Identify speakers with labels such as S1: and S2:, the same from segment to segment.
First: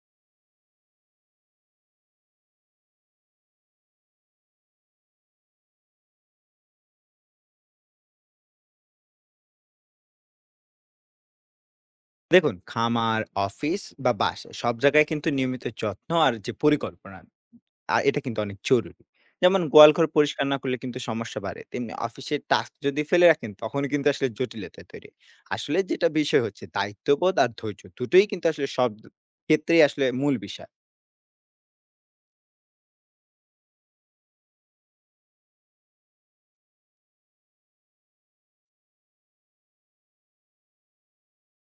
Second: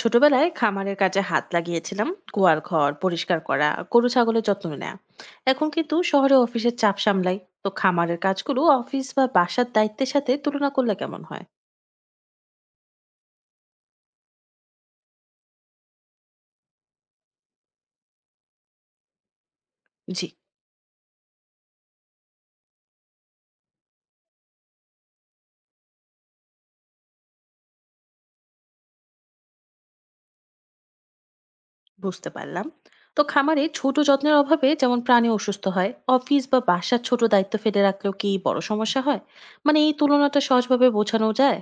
S1: ছোটবেলায় খামারের কাজে হাত লাগিয়েছিলাম। গোয়াল ঘর পরিষ্কার করা, গরু ছাগলের যত্ন নেওয়া। এখন কিন্তু শহরে অফিসের চাপ সামলাই, তো খামারের কাজগুলো অফিস বা বাসার দায়িত্বের সাথে তুলনা করলে কেমন হয়?
S2: দেখুন, খামার, অফিস বা বাসা সব জায়গায় কিন্তু নিয়মিত যত্ন আর যে পরিকল্পনা এটা কিন্তু অনেক জরুরি। যেমন গোয়ালঘর
S1: জি,
S2: পরিষ্কার না করলে কিন্তু সমস্যা বাড়ে। তেমনি অফিসের টাস্ক যদি ফেলে রাখেন তখন কিন্তু আসলে জটিলতা তৈরি। আসলে যেটা বিষয় হচ্ছে দায়িত্ববোধ আর ধৈর্য দুটোই কিন্তু আসলে সব ক্ষেত্রেই আসলে মূল বিষয়।
S1: বুঝতে পারলাম। তো খামারে ছোট যত্নের অভাবে যেমন প্রাণী অসুস্থ হয়, অফিস বা বাসার ছোট দায়িত্ব ফেলে রাখলেও কি বড় সমস্যা হয়? মানে এই তুলনাটা সহজভাবে বোঝানো যায়?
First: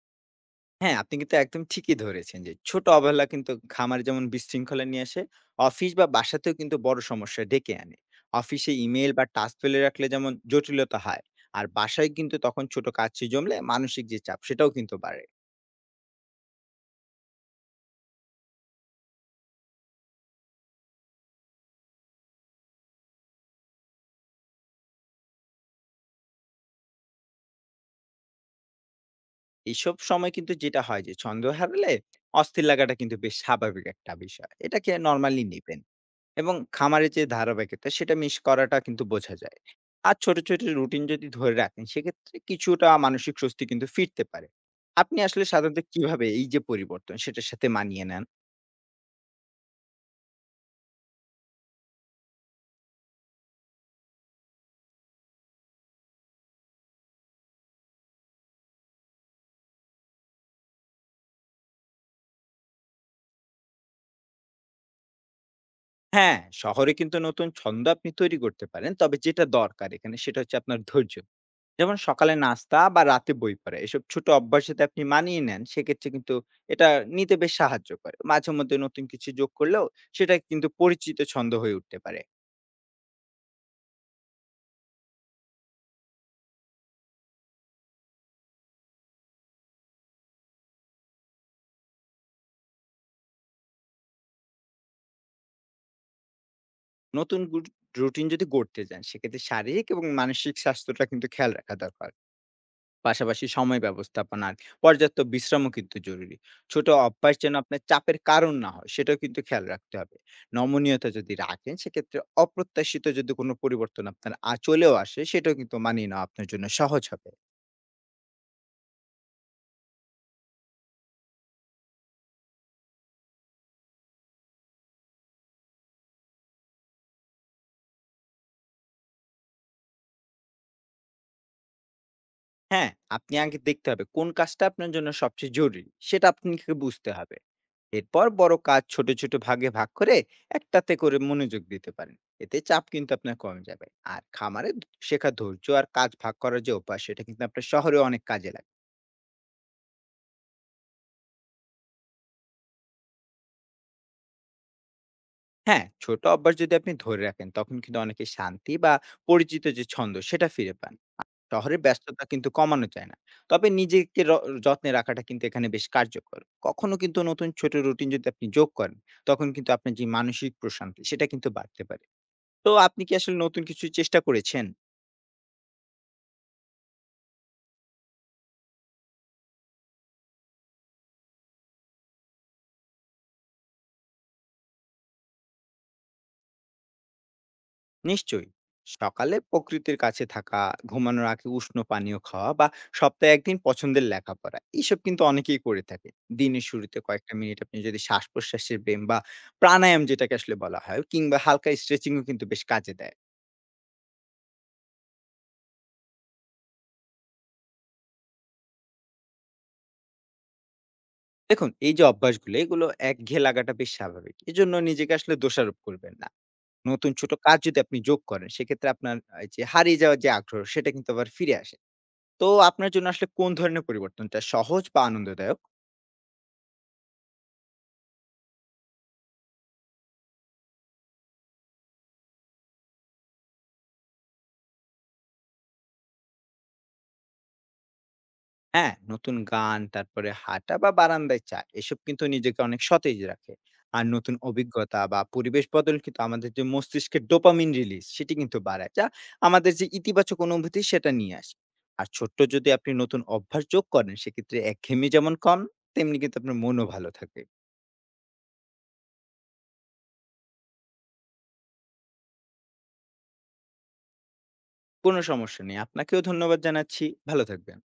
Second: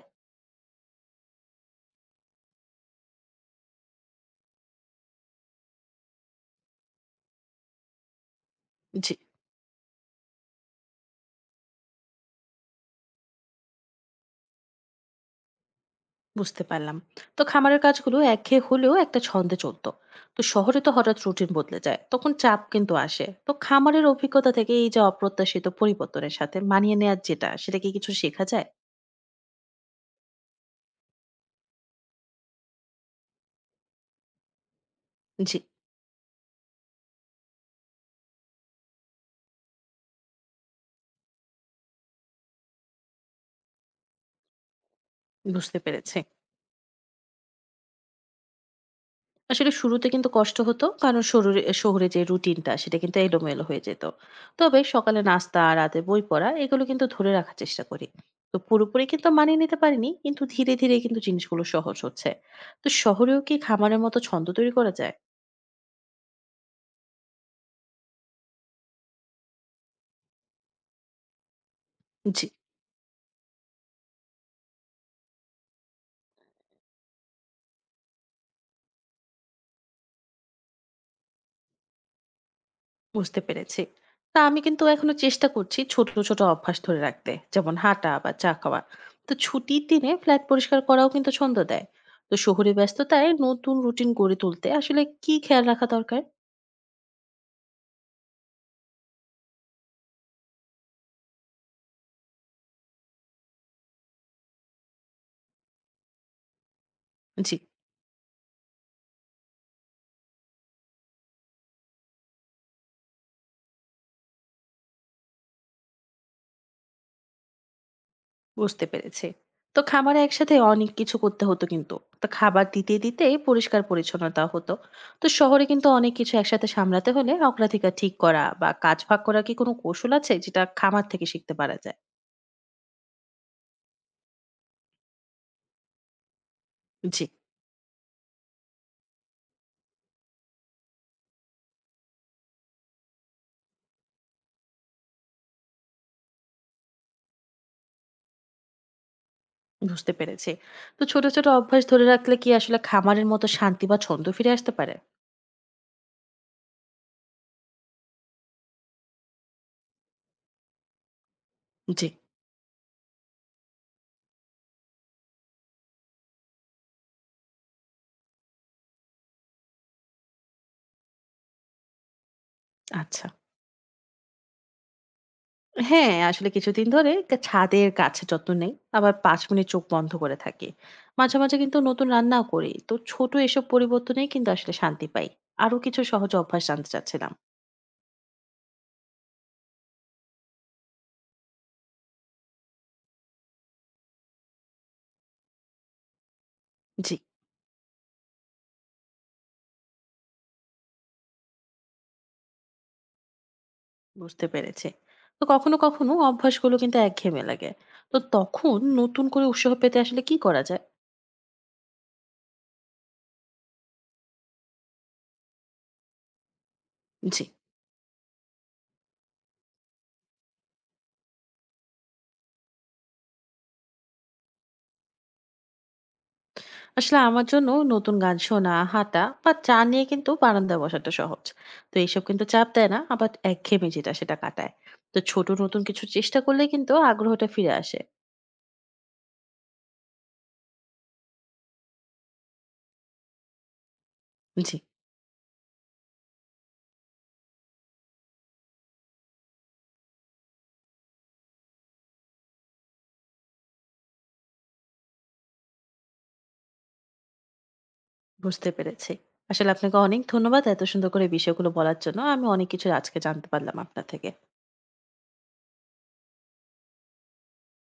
S2: হ্যাঁ, আপনি কিন্তু একদম ঠিকই ধরেছেন যে ছোট অবহেলা কিন্তু খামারে যেমন বিশৃঙ্খলা নিয়ে আসে, অফিস বা বাসাতেও কিন্তু বড় সমস্যা ডেকে আনে। অফিসে ইমেইল
S1: জি,
S2: বা টাস্ক ফেলে রাখলে যেমন জটিলতা হয়, আর বাসায় কিন্তু তখন ছোট কাজে জমলে মানসিক যে চাপ সেটাও কিন্তু বাড়ে।
S1: বুঝতে পারলাম। তো খামারের কাজগুলো একঘেয়ে হলেও একটা ছন্দে চলতো। তো শহরে তো হঠাৎ রুটিন বদলে যায়, তখন চাপ কিন্তু আসে। তো খামারের অভিজ্ঞতা থেকে এই যে অপ্রত্যাশিত পরিবর্তনের সাথে মানিয়ে নেওয়ার যেটা, সেটা কি কিছু শেখা যায়?
S2: এসব সময় কিন্তু যেটা হয় যে ছন্দ হারালে অস্থির লাগাটা কিন্তু বেশ স্বাভাবিক একটা বিষয়। এটাকে নরমালি
S1: জি,
S2: নিবেন। এবং খামারের যে ধারাবাহিকতা সেটা মিস করাটা কিন্তু বোঝা যায়। আর ছোট ছোট রুটিন যদি ধরে রাখেন সেক্ষেত্রে কিছুটা মানসিক স্বস্তি কিন্তু ফিরতে পারে। আপনি আসলে
S1: বুঝতে
S2: সাধারণত
S1: পেরেছে।
S2: কিভাবে এই যে পরিবর্তন সেটার সাথে মানিয়ে নেন?
S1: আসলে শুরুতে কিন্তু কষ্ট হতো, কারণ শরীরে শহরে যে রুটিনটা সেটা কিন্তু এলোমেলো হয়ে যেত। তবে সকালে নাস্তা, রাতে বই পড়া, এগুলো কিন্তু ধরে রাখার চেষ্টা করি। তো পুরোপুরি কিন্তু মানিয়ে নিতে পারিনি, কিন্তু ধীরে ধীরে কিন্তু জিনিসগুলো সহজ হচ্ছে। তো শহরেও কি খামারের মতো ছন্দ তৈরি করা যায়?
S2: হ্যাঁ, শহরে কিন্তু নতুন ছন্দ আপনি তৈরি করতে পারেন, তবে যেটা দরকার এখানে সেটা হচ্ছে আপনার ধৈর্য। যেমন সকালে
S1: জি,
S2: নাস্তা বা রাতে বই পড়া এসব ছোট অভ্যাস যদি আপনি মানিয়ে নেন সেক্ষেত্রে কিন্তু এটা নিতে বেশ সাহায্য করে। মাঝে মধ্যে নতুন কিছু যোগ করলেও সেটা কিন্তু পরিচিত ছন্দ হয়ে উঠতে পারে।
S1: বুঝতে পেরেছি। তা আমি কিন্তু এখনো চেষ্টা করছি ছোট, ছোট অভ্যাস ধরে রাখতে। যেমন হাঁটা বা চা খাওয়া। তো ছুটির দিনে ফ্ল্যাট পরিষ্কার করাও কিন্তু ছন্দ দেয়। তো শহুরে ব্যস্ততায় নতুন রুটিন গড়ে তুলতে আসলে কি খেয়াল রাখা দরকার?
S2: নতুন গুট রুটিন যদি গড়তে যান, সেক্ষেত্রে শারীরিক এবং মানসিক স্বাস্থ্যটা কিন্তু খেয়াল রাখা দরকার। পাশাপাশি সময় ব্যবস্থাপনা আর পর্যাপ্ত বিশ্রামও কিন্তু জরুরি। ছোট অভ্যাস যেন
S1: জি,
S2: আপনার চাপের কারণ না হয়, সেটাও কিন্তু খেয়াল রাখতে হবে। নমনীয়তা যদি রাখেন, সেক্ষেত্রে অপ্রত্যাশিত যদি কোনো পরিবর্তন আপনার চলেও আসে, সেটাও কিন্তু মানিয়ে নেওয়া আপনার জন্য সহজ হবে।
S1: বুঝতে পেরেছি। তো খামারে একসাথে অনেক কিছু করতে হতো কিন্তু। তো খাবার দিতে, দিতেই পরিষ্কার পরিচ্ছন্নতা হতো। তো শহরে কিন্তু অনেক কিছু একসাথে সামলাতে হলে অগ্রাধিকার ঠিক করা বা কাজ ভাগ করা কি কোনো কৌশল আছে যেটা খামার থেকে শিখতে পারা যায়?
S2: হ্যাঁ, আপনি আগে দেখতে হবে কোন কাজটা আপনার জন্য সবচেয়ে জরুরি, সেটা আপনাকে বুঝতে
S1: জি।
S2: হবে। এরপর বড় কাজ ছোট ছোট ভাগে ভাগ করে একটাতে করে মনোযোগ দিতে পারেন। এতে চাপ কিন্তু আপনার কমে যাবে। আর খামারে শেখা ধৈর্য আর কাজ ভাগ করার যে অভ্যাস সেটা কিন্তু আপনার শহরে অনেক কাজে লাগে।
S1: বুঝতে পেরেছি। তো ছোট, ছোট অভ্যাস ধরে রাখলে কি আসলে খামারের মতো শান্তি বা ছন্দ ফিরে আসতে পারে?
S2: হ্যাঁ, ছোট অভ্যাস যদি আপনি ধরে রাখেন তখন কিন্তু অনেকে শান্তি বা পরিচিত যে ছন্দ সেটা ফিরে পান। শহরে
S1: জি,
S2: ব্যস্ততা কিন্তু কমানো যায় না, তবে নিজেকে যত্নে রাখাটা কিন্তু এখানে বেশ কার্যকর। কখনো কিন্তু নতুন ছোট রুটিন যদি আপনি যোগ করেন তখন কিন্তু আপনার যে মানসিক প্রশান্তি সেটা কিন্তু বাড়তে পারে। তো আপনি কি
S1: আচ্ছা।
S2: আসলে নতুন কিছু চেষ্টা করেছেন?
S1: হ্যাঁ, আসলে কিছুদিন ধরে ছাদের গাছের যত্ন নেই। আবার ৫ মিনিট চোখ বন্ধ করে থাকি। মাঝে, মাঝে কিন্তু নতুন রান্নাও করি। তো ছোট এসব পরিবর্তনেই কিন্তু আসলে শান্তি পাই। আরো কিছু সহজ অভ্যাস জানতে চাচ্ছিলাম।
S2: নিশ্চয়ই। সকালে প্রকৃতির কাছে থাকা, ঘুমানোর আগে উষ্ণ পানীয় খাওয়া বা সপ্তাহে একদিন পছন্দের লেখাপড়া এইসব কিন্তু অনেকেই করে থাকে। দিনের শুরুতে
S1: জি।
S2: কয়েকটা মিনিট আপনি যদি শ্বাস প্রশ্বাসের ব্যায়াম বা প্রাণায়াম যেটাকে আসলে বলা হয় কিংবা হালকা স্ট্রেচিংও কিন্তু বেশ কাজে দেয়।
S1: বুঝতে পেরেছি। তো কখনো, কখনো অভ্যাসগুলো কিন্তু একঘেয়েমি লাগে। তো তখন নতুন করে উৎসাহ পেতে আসলে কি করা যায়?
S2: দেখুন, এই যে অভ্যাসগুলো এগুলো একঘেয়ে লাগাটা বেশ স্বাভাবিক, এজন্য নিজেকে আসলে দোষারোপ করবেন না। নতুন ছোট
S1: জি।
S2: কাজ যদি আপনি যোগ করেন সেক্ষেত্রে আপনার এই যে হারিয়ে যাওয়ার যে আগ্রহ সেটা কিন্তু আবার ফিরে আসে। তো আপনার জন্য আসলে কোন ধরনের পরিবর্তনটা সহজ বা আনন্দদায়ক?
S1: আসলে আমার জন্য নতুন গান শোনা, হাঁটা বা চা নিয়ে কিন্তু বারান্দায় বসাটা সহজ। তো এইসব কিন্তু চাপ দেয় না, আবার একঘেয়েমি যেটা সেটা কাটায়। তো ছোট নতুন কিছু চেষ্টা করলে কিন্তু আগ্রহটা ফিরে আসে।
S2: হ্যাঁ, নতুন গান, তারপরে হাঁটা বা বারান্দায় চা, এসব কিন্তু নিজেকে অনেক সতেজ রাখে। আর নতুন
S1: জি,
S2: অভিজ্ঞতা বা পরিবেশ বদল কিন্তু আমাদের যে মস্তিষ্কের ডোপামিন রিলিজ, সেটি কিন্তু বাড়ায়। যা আমাদের যে ইতিবাচক অনুভূতি, সেটা নিয়ে আসে। আর ছোট্ট যদি আপনি নতুন অভ্যাস যোগ করেন, সেক্ষেত্রে একঘেয়েমি যেমন কম, তেমনি কিন্তু আপনার মনও ভালো থাকে।
S1: বুঝতে পেরেছি। আসলে আপনাকে অনেক ধন্যবাদ এত সুন্দর করে বিষয়গুলো বলার জন্য। আমি অনেক কিছু আজকে জানতে পারলাম আপনার থেকে।
S2: কোনো সমস্যা নেই। আপনাকেও ধন্যবাদ জানাচ্ছি। ভালো থাকবেন।